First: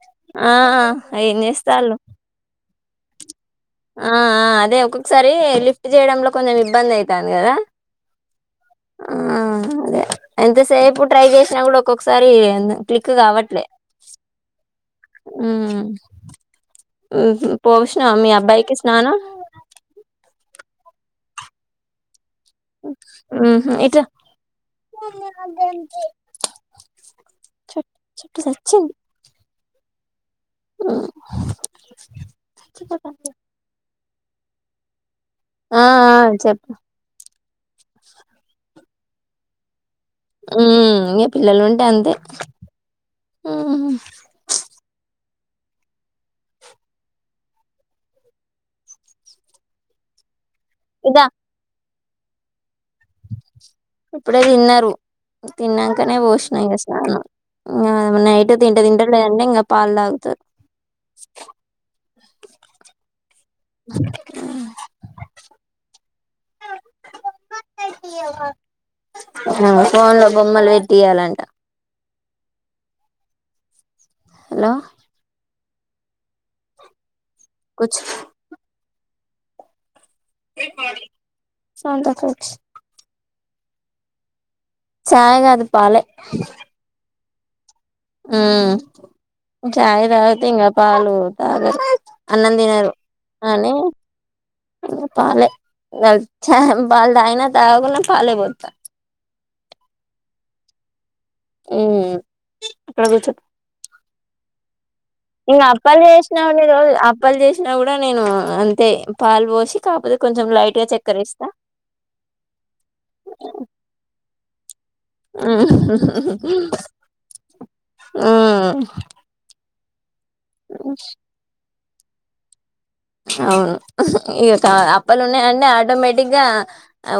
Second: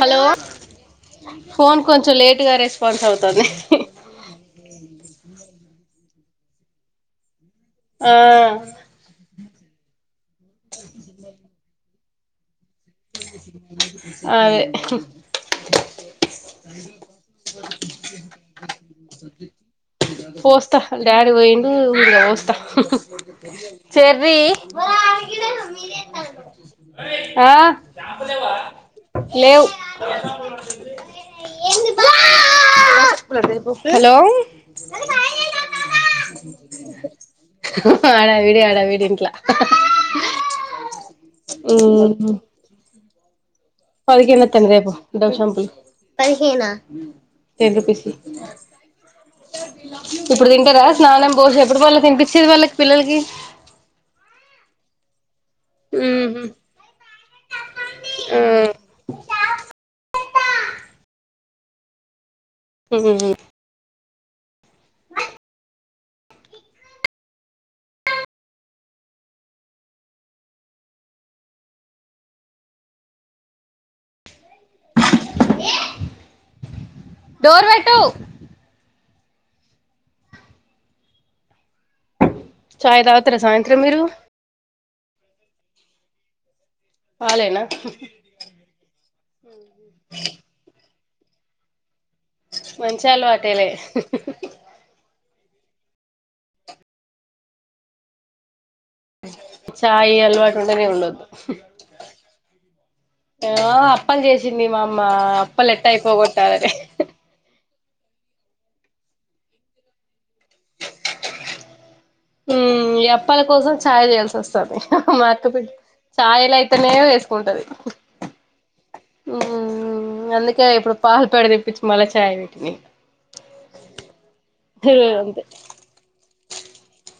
Hello ఆ ఆ ఏం ఫోన్ చేస్తాళ్ళు కొంచెం లేట్గా రెస్పాన్స్ అవుతుంది. ఆ ఆ అదే ఒక్కొక్కసారి లిఫ్ట్ చేయడంలో కొంచెం ఇబ్బందయితాంది కదా ఆ ఆ అదే ఎంతసేపు ట్రై చేసినా గుడా ఒక్కొక్కసారి క్లిక్ కావట్లే అదే మ్ పోసినవా మీ అబ్బాయికి స్నానం. పోస్త ఆళ్ల డాడీ పోయిండు పోస్ స్త మ్మ్ హు ఇట్రా చెర్రీ ఆ చెట్టు చెట్టు లేవు ఆ హలో ఆ ఆ చెప్పు హడావిడి హడావిడి ఇంట్ల మ్ ఇగ పిల్లలుంటే అంతే మ్మ్ [unintelligible] రేపు దోషం టెన్ రుపీస్ ఈ ఇప్పుడు తింటరా ఇదా స్నానం పోషి ఎప్పుడు మళ్ళ తిన్పించేది వాళ్ళ ఇప్పుడే తిన్నరు. తిన్నంకనే ఉహు పోషిన ఇగ స్నానం ఆ నైట్ తింటే తింటరు లేదంటే పాలు తాగుతరు. హ్ అ ఫోన్లో బొమ్మల్ పెట్టియ్యాలంట. హలో అ డోర్ వెట్టు కూర్చో సౌండ్ తక్కో చాయ్ తాగుతరా సాయంత్రం మీరు చాయ్ కాదు పాలే పాలేనా మ్ చాయ్ తాగుతే ఇంగా పాలు తాగరు. అన్నం తినరు మంచి అలవాటే లే అని గ చ పాల్ తాగిన తగకున్న పాలే పోత్త చాయి అలవాటు ఉండనే ఉండొద్దు. ఉమ్ అక్కడ కూర్చో ఏవో అప్పల్ చేసింది మ ఇంగ అప్పల్ చేసిన్ రోజ్ అప్పల్ చేసినా గుడా నేను అంతే పాలు పోసి కాకపోతే కొంచెం లైట్గా చక్కెర ఏస్త మ్ ఈ అప్పల కోసం చాయ్ చేయాల్సి వస్తాది. మా అక్క బిడ్డ చాయిల అయితేనే వేస్కుంటది. మ్ అందుకే ఇప్పుడు పాలు ప్యాకెట్ తెప్పిచి మళ్ళ చాయ్ పెట్టిన ఇ అవును ఇగ అప్పల్ అంతే ఉన్నాయంటే ఆటోమేటిక్గా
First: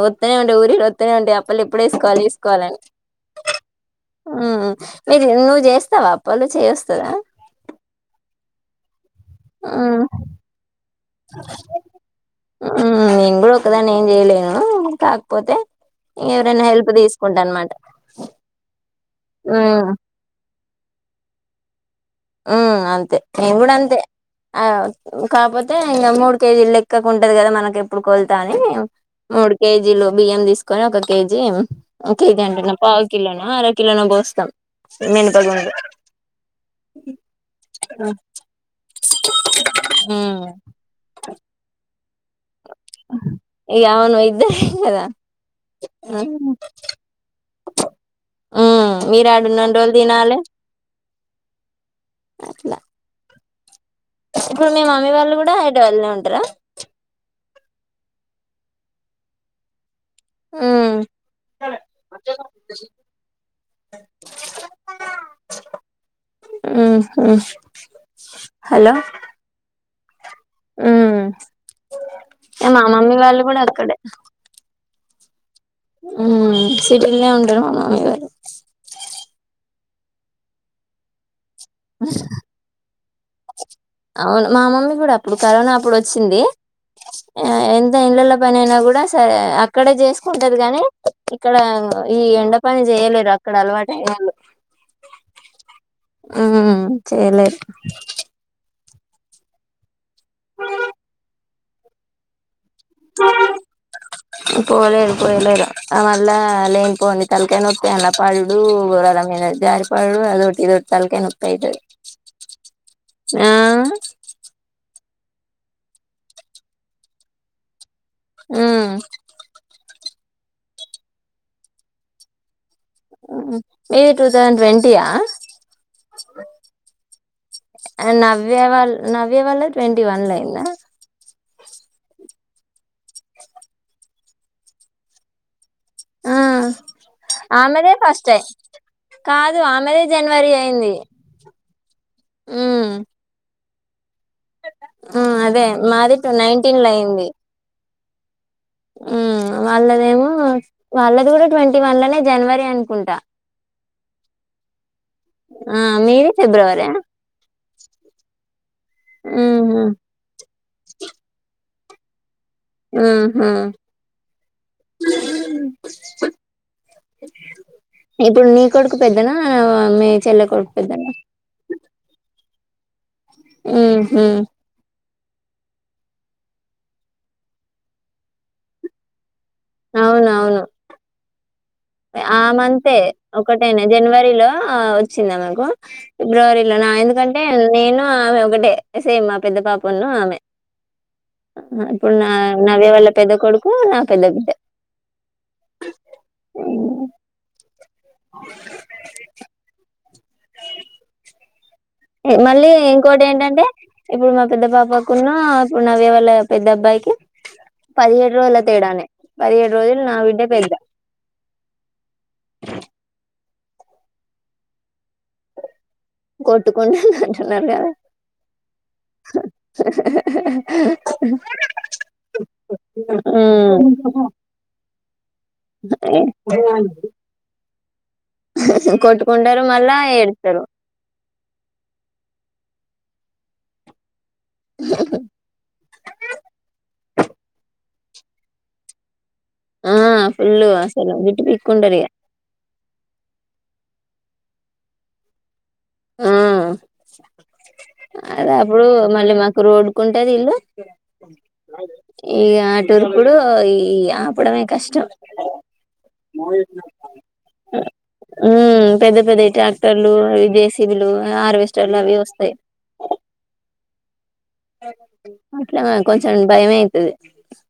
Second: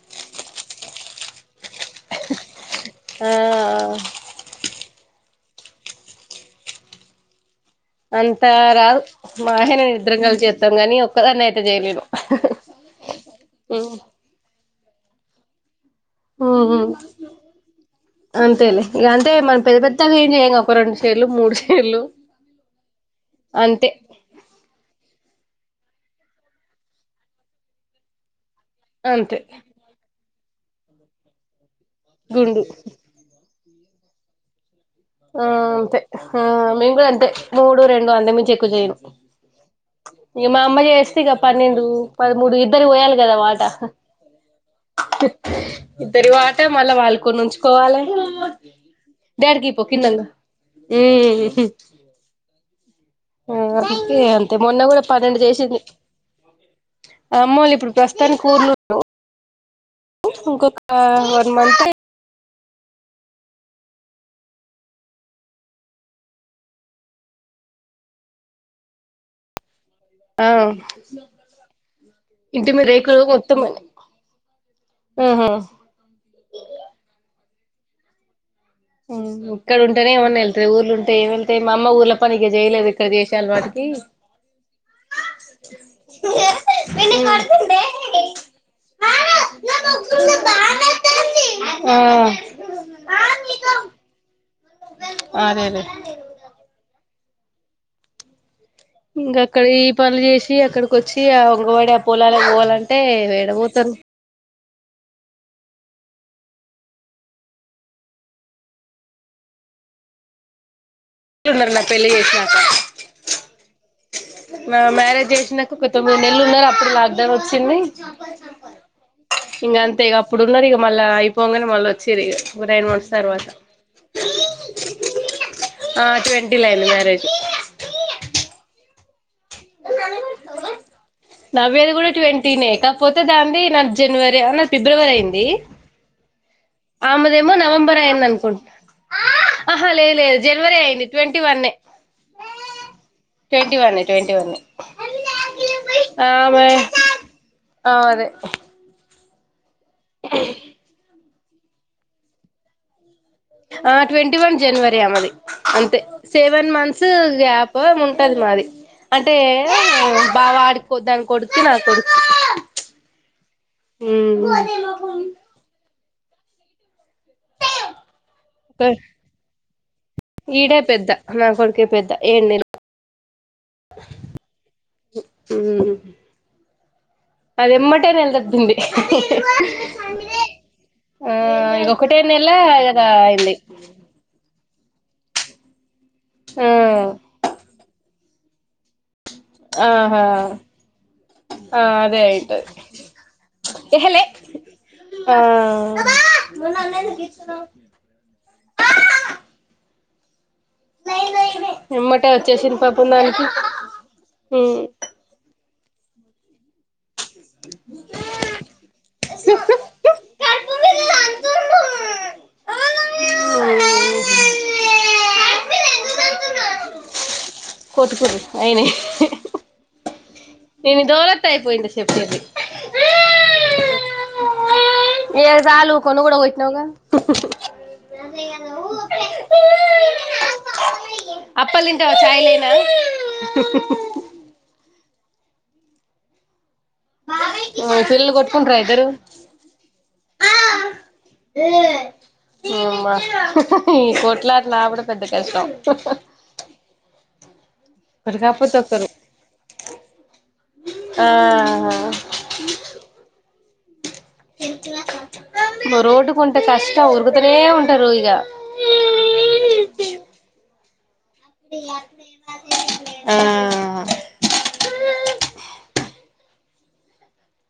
అత్తనే ఉంటయి ఊరిల్ వస్తనే ఉంటయి అప్పుల్ ఎప్పుడు ఏస్కోవాలి ఎస్కోవాలని ఆ నువ్ చేస్తవా అప్పలు చేయవస్తాదా అంతా రాదు మా ఆయన నేను హ్మ్. ఇద్దరం కలిసి చేస్తాం గానీ ఒక్కదాన్నీ అయితే చేయలేను. నేన్ గుడా ఒకదాన్ని ఏం చేయలేను కాకపోతే ఎవరైనా ఉమ్ హెల్ప్ తీస్కుంటా అన్నమాట. అంతేలే ఇగ అంటే మనం పెద్ద పెద్దగా ఏం చేయంగా ఒక రెండు షేర్లు మూడు షే ఆ అంతే నేన్ గుడా అంతే ఆ కాక్పోతే ఇగ మూడు కేజీలు లెక్కకు ఉంటది కదా మనకెప్పుడు కొళ్తా అంతే మూడు కేజీలు బియ్యం తీస్కొని ఒక కేజీ కేజి గుండు అంటున్న పావు కిలోనో అర కిలోనో పోస్తాం ఆ మినపగుండ్లు అంతే ఆ మేము కూడా అంతే మూడు రెండు అంతక్ మించి ఎక్కువ చెయను ఉమ్ ఇగ్ మా అమ్మ చేస్తే పన్నెండు పదమూడు ఇ దరి పోయాలే కదా వాట ఇగ అవును ఇద్దరే కదా హ, ఇద్దరి వాట మళ్ళా వాళ్ళు కొన్నించుకో. కోవాలే ఉమ్ మీరు డ్యాడి ఆడున్నన్ని కిపో రోజులు తిన్నలు తినాలి ఉమ్ ఉహు అట్లా ఆ ఆకడ్కి అంతే ఇప్పుడు మీ మొన్న కూడా మమ్మీ వాళ్ళు పన్నెండు కూడా చేసింది. హైదరాబాద్లోనే ఉంటారా మా అమ్మోలు ఇప్పుడు ప్రస్తుతానికి ఊర్లు రు ఉ ఇంకొక um one month I um hmm hello ఆ ఉమ్ ఇంటి మా మమ్మీ మీరేకులు వాళ్ళు కూడా కొత్తాగున్నాయ్ అక్కడే ఆహా ఉమ్ సిటిల్నే ఉంటారు మా మామై గారు మ్ ఇక్కడ ఉంటేనే ఏమన్నా వెళ్త ఊర్లు ఉంటే ఎం వెళ్తే మ అమ్మ ఊర్ల పనిక జైలేదు అవును మా మమ్మీ కూడా అప్పుడు కరోనా అప్పుడు వచ్చింది. ఆ ఎంత ఏండ్లల్ల పని అయినా కూడా సరే అక్కడ చేసుకుంటది కాగానీ ఇక్కడ ఈ ఎండ పని చే ఎలేర్ అక్కడ అలవాట్ ఆ అదేలే ఉమ్ చేయ్లేరు ఇంకా అక్కడ ఈ పనులు చేసి అక్కడికి వచ్చి ఆ ఒంగవాడి ఆ పొలాలక్ పోవాలం టే ఎడ ఓతరు పోలేరు పోయ్లేరు ఆ మళ్ళ లేన్పోని తలకాయనొప్పి అన్న పడుడు గరం మీద జారిపాడుడూ అదోట్ ఇదోట్ ట్లున్నార్ నా పెళ్ళి చేసినాక, ఆ నా మ్యారేజ్ చేసినకు ఒక తొమ్మిది నెల్లు ఉన్నారు అప్పుడు లాక్ డౌన్ వచ్చింది ఉమ్ ఇప్పుడున్నార్ ఇగా మళ్ళ అయిపోగానే మళ్ళీ వచ్చిర్ ఇగా గురైన్ మస్తర్వాత ఉమ్. మీది టూ థౌజండ్ ట్వంటీయా ఆ ట్వంటీలైంది మ్యారేజ్ అల్ నవ్య వాళ్ళద్ ట్వంటి వన్లైందా టినే కాపోతే దాన్ది నా జనవరి నా ఫిబ్రవరి అయింది. ఆ ఆమెదేమో ఆమెదే నవంబర్ అయింద్ ఫస్ట్ అనుకుంట కాదు ఆహా ఆమెదే లే లే జనవరి జనవరే అయింది ట్వంటీ వన్నే ఉమ్ ట్వంటీ వన్నె ట్వంటీ వన్నె. ఉమ్ అదే మాది ఆమె నైన్టీన్ లో అయింది ఆమదే ఉమ్ వాళ్ళదేమో వాళ్ళది కూడా ట్వంటీ వన్లనే జనవరి అనుకుంట. ఆ ట్వెంటీ వన్ జనవరి దే అమది ఆ అంతే మీది సెవెన్ ఫిబ్రవరి ఆ మంత్స్ గ్యాపో ఎం ఉంటది మాది అంటే ఉహు బావాడ్కో దన్ కొడుకు నా కొడుకు మ్మ్ హు ఇప్పుడు నీ కొడుకు పెద్దనా ఆ మీ చెల్లె కొడుకు ఈడే పెద్దనా. పెద్ద నా కొడుకే పెద్ద ఏడు నెలలు మ్మ్ హు మ్ మ్మ్ అద్ ఎమ్మటే నెల్తప్పింది అవునవును ఇక ఒకటే ఆ నెల మంతే కదా అయింది ఒకటేనా జనవరిలో ఆ వచ్చింద్ ఆమెకు ఆ ఫిబ్రవరిలో నా ఎందుకంటే నేను ఆమె ఒకటే సేమ్ అప్ పెద్ద పాపున్న ఆహా ఆమె ఆహ ఆ ఇప్పుడు అదే నా అయితది నవ్య వాళ్ళ పెద్ద కొడుకు నా ఎహెలే పెద్ద బిడ్డ ఆ మరి హ్మ్. నన్నెందుకు గిచ్చినావ్ ఎమ్మటే మళ్ళీ వచ్చేసింది పాపం ఇంకోటి దానికి ఏంటంటే ఇప్పుడు మా పెద్ద ఉమ్ పాపకున్న ఊ నవ్య వాళ్ళ పెద్ద అబ్బాయికి పదిహేడు రోజల తేడనే పదిహేడు రోజలు నాబిడ్డే పె ఆ కొట్టుకొండి అని అంటున్నారు కదా కొట్టుకుర్రి ఆహా ఆఆహా దీని దోరాత్అయిపోయింది సెప్పేది ఉమ్ ఇంగ సాలు ఊకో నువ్‌గుడా కొట్టినావ్‌గా ఉహూ కొట్టుకుంటారు మళ్ళా ఏడుస్తారు అప్పల్తింటావా చాయ్ చాయ్ హ్మ్ ఉహూ హ్మ్ పిల్లలు కొట్ట్కుంటారా ఇద్దరు ఆ ఫుల్ అసలు జుట్టు పీక్కుంటారు ఇక హ్మ్ మా ఈ కొట్లాట్లు అపుడు పెద్ద కష్టం ఉహ్మ్ ఆ ఒకరు అది కాకపోతే అప్పుడు ఒకరు మళ్ళీ మాకు రోడ్కుంటది ఇల్లు ఆ ఇగా అటువురుకుడు ఇగా ఆపడమే కష్టం రోడ్డుకుంటే కష్టం ఉరుకుతూనే ఉంటారు ఇగ హ్మ్ పె ద్ద పెద్దయి ట్రాక్టర్లు అవి జేసి ఆర్విస్టర్లు అవి వస్తాయ్ ఆ అట్లనే కొం చం భయమైతాది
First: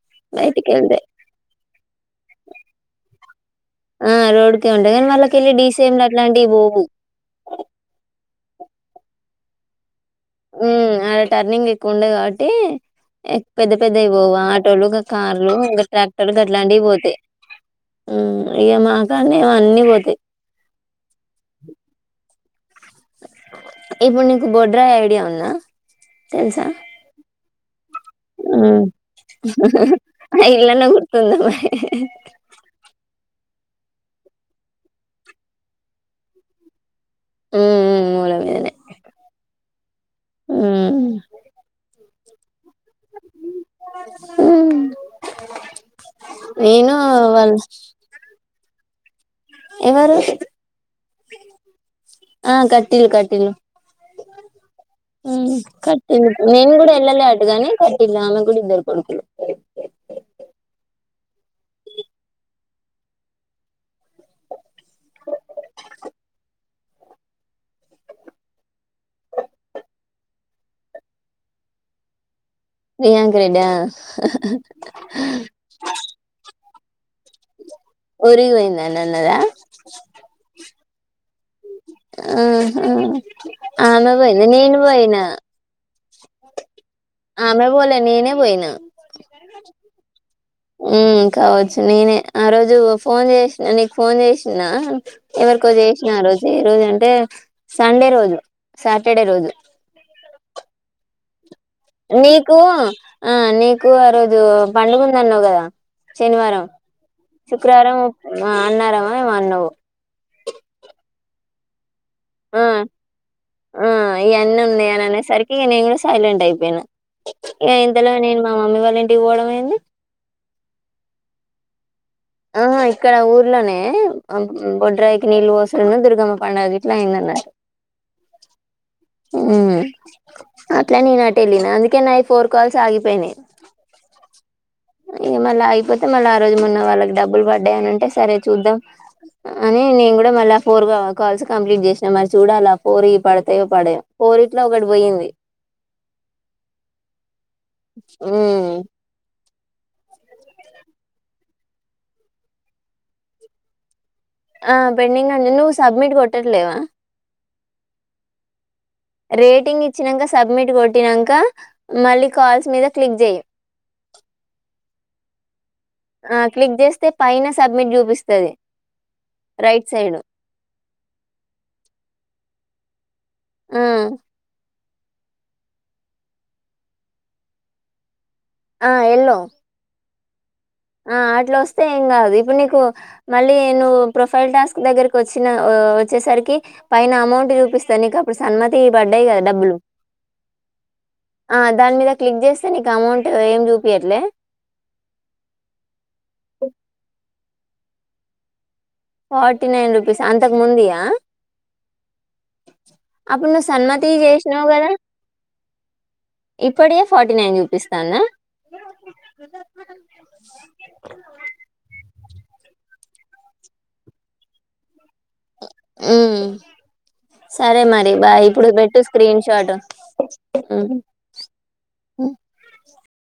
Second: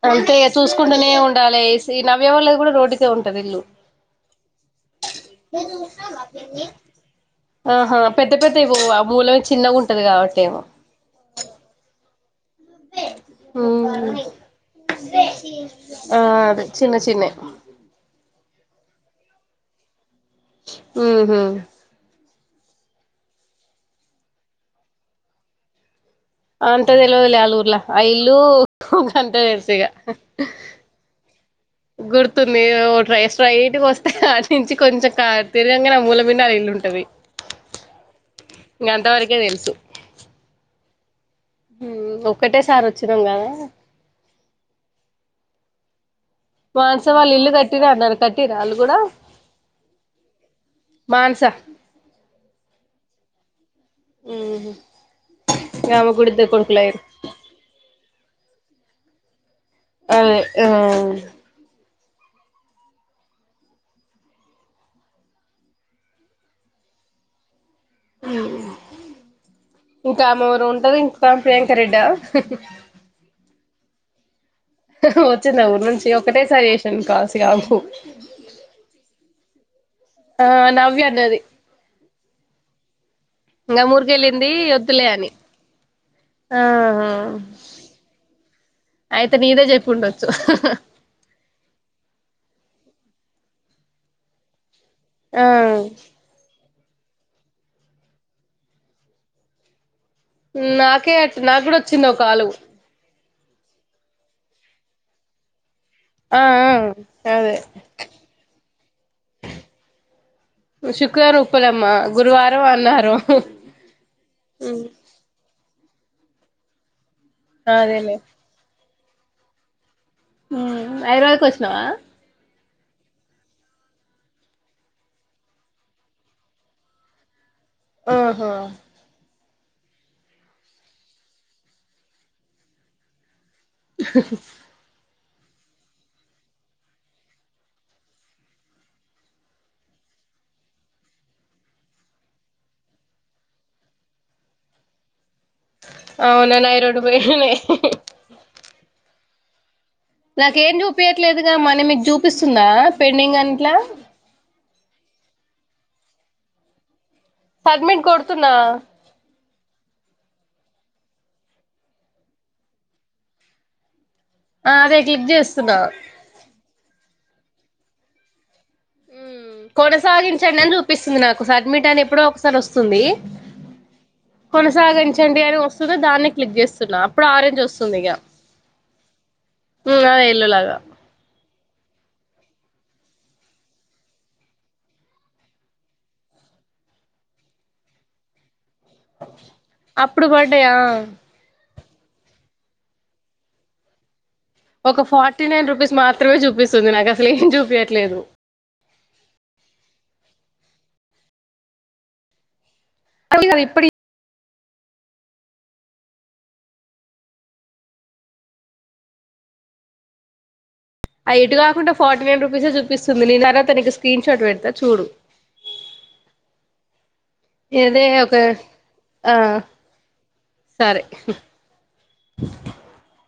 అంతే ఇగా చూసుకుంటూనే ఉండాలే ఈ నవ్య వాళ్ళది కూడా రోడ్కే ఉంటది ఇల్లు ఆ రోడ్కే ఉంటాయి కానీ వాళ్ళకెళ్ళి డీసిసేం అట్లాంటివి పోవు ఆహా పెద్ద పెద్దయి పోవా మూలవి చిన్నగుం ఉహ్మ్ అడ టర్నింగ్ ఎక్కువుండే కాబట్టి పెద్ద పెద్దయి పోవు ఆటోలు గ కార్లు ఇంక ఆ ట్రాక్టర్ అదే గాట్లాంటియి చిన్న పోతాయి చిన్నయి ఉహ్మ్ ఇగ మా కాడనేమో అన్ని పోతాయ్ ఉహ్మ్ ఇప్పుడు నీకు బొడ్రాయ్ ఐడియా ఉందా తెలుసా అంతా తెలువదులే ఆల్లూర్ అ ఇల్లు ఉమ్ గంతే తెలుసుఇగ అయి ఇల్లనే గుర్తుందా మరి గుర్తులేదో రోట్రై స్ట్రైట్‌గోస్తే అటినుంచి కొంచెం తిరగంగానే ఆమూలబింనే అల్లా ఇల్లుంటది ఉమ్ ఉమ్ మూల మీదనే ఇంగ అంతవరకే తెలుసు ఉమ్ హ్మ్ ఒక్కటే సారి వచ్చినాం కదా ఉమ్ మానస వాళ్ళు ఇల్లు కట్టిన అన్నారు కట్టిరా ఆళ్లు కూడా ఎవరు మానస ఆ కట్టిల్లు కట్టిల్లు ఉహు ఉమ్ ఇంగ ఆమె కూడా కట్టిల్లు ఇద్దరు నేను కూడా కొడుకులయ్యిర్రు ఏళ్ళలే అటుగాని టిల్లు ఆమెకుడా ఇద్దరు కొడుకులు అవే ఆ హ్మ్ ఇంక ఆమె ఎవరో ఉంటది ఇంకా ప్రియాంక రెడ్డా ప్రియాంక రెడ్డా వచ్చిందా ఊరి నుంచి ఒకటే సారి చేసినాను కాల్స్ కావచ్చు ఊరికిపోయింది అని అన్నదా ఆ నవ్య అన్నది ఆహా ఇంగ ఆమె పోయిందా నేను పోయినా ఆహా ఆమె పోలే నేనే పోయినా అయితే నీదే చెప్పిండొచ్చు హ్మ్ కావచ్చు నేనే ఆ రోజు ఫోన్ చేసిన నీకు ఫోన్ చేసీన్న ఆ ఎవరికో చేసిన ఆరోజు ఎ రోజు అంటే సండే రోజు సాటర్డే రోజు హ్మ్ నాకే అట్ నాగూడా వచ్చింది ఓ కాలు నీకు ఆ నీకు ఆ రోజు పండు ముంద అన్నావు కదా ఆ శనివారం ఆ అదే శుక్రవారం అన్నారమా నువ్ శుక్రవారం ఉప్పలమ్మ ఆ గురువారం అన్నారం ఆ ఇయన్న ఉందిననే సరికింగ్ సైలెంట్ అయిపోయినా ఇక ఇంతలో అదేలే నేను మా మమ్మీ వాళ్ళ ఇంటికి పోవడం అయింది ఐరోయ కో వచ్చినవా ఆహ ఇక్కడ ఊర్లోనే బొడ్రాయికి నీళ్ళ వసరను దుర్గమ్మ పండుగ గ ఇట్లా అయిందన్నారు ఆహా అట్లా నేను అటు వెళ్ళిన అందుకే నా ఈ ఫోర్ కాల్స్ ఆగిపోయినాను ఇ మళ్ళీ అయిపోతే మళ్ళీ ఆ రోజు మొన్న వాళ్ళకి డబ్బులు పడ్డాయని అంటే సరే చూద్దాం అని నేను కూడా మళ్ళీ ఆ ఫోర్ కాల్స్ కంప్లీట్ చేసినా మరి చూడాలి ఆ ఫోర్ ఈ పడతాయో పడ పోరిట్లో ఒకడి పోయింది అవుననుయి రోడు పోయినే ఉమ్ నాకేం చూపించట్లేదుగా మన మీకు చూపిస్తుందా పెండింగ్ అట్లా ఆ పెండింగ్ అండి నువ్వు సబ్మిట్ కొట్టట్లేవా సడమిట్ కొడుతునా రేటింగ్ ఇచ్చినాక సబ్మిట్ కొట్టినాక మళ్ళీ కాల్స్ మీద క్లిక్ చెయ్య ఆ అదే క్లిక్ చేస్తున్నా ఆ క్లిక్ చేస్తే పైన సబ్మిట్ చూపిస్తుంది కొనసాగించండి అని చూపిస్తుంది నాకు సడ్మిట్ అని ఎప్పుడో ఒకసారి వస్తుంది ఆ మనసాగించండి అని వస్తుంది దాన్ని క్లిక్ చేస్తున్నాను అప్పుడు ఆరెంజ్ వస్తుంది ఇక ఆ ఎల్లోో వెళ్ళలాగా ఆ అట్లా వస్తే ఏం కాదు ఇప్పుడు నీకు మళ్ళీ ప్రొఫైల్ టాస్క్ దగ్గరి వచ్చ వచ్చేసరికి పైన అమౌంట్ పిస్తాను నక అప్పుడు సన్మతి పడ్డాయి కదా డబ్బులు అప్పుడు పడ్డాయా దాని మీద క్లిక్ చేస్తే నీకు అమౌంట్ ఏం చూపయట్లే ఒక ఫార్టీ నైన్ రూపీస్ మాత్రమే చూపిస్తుంది నాకు అసలు ఏం చూపించట్లేదు ఫార్టీ నైన్ రుపీస్ అంతకు ముందయా అది అప్పుడు నువ్వు ఇప్పుడు సన్మతి చేసినావు కదా ఇప్పటికే ఫార్టీ నైన్ చూపిస్తాన్న అ ఇటు కాకుండా ఫార్టీ నైన్ రూపీసే చూపిస్తుంది న నాా తనకి స్క్రీన్ షాట్ పెడతా చూడు ఆ సరే ఇదే మరి బా ఒక ఇప్పుడు పెట్టు ఆ స్క్రీన్ షాట్ సరే అ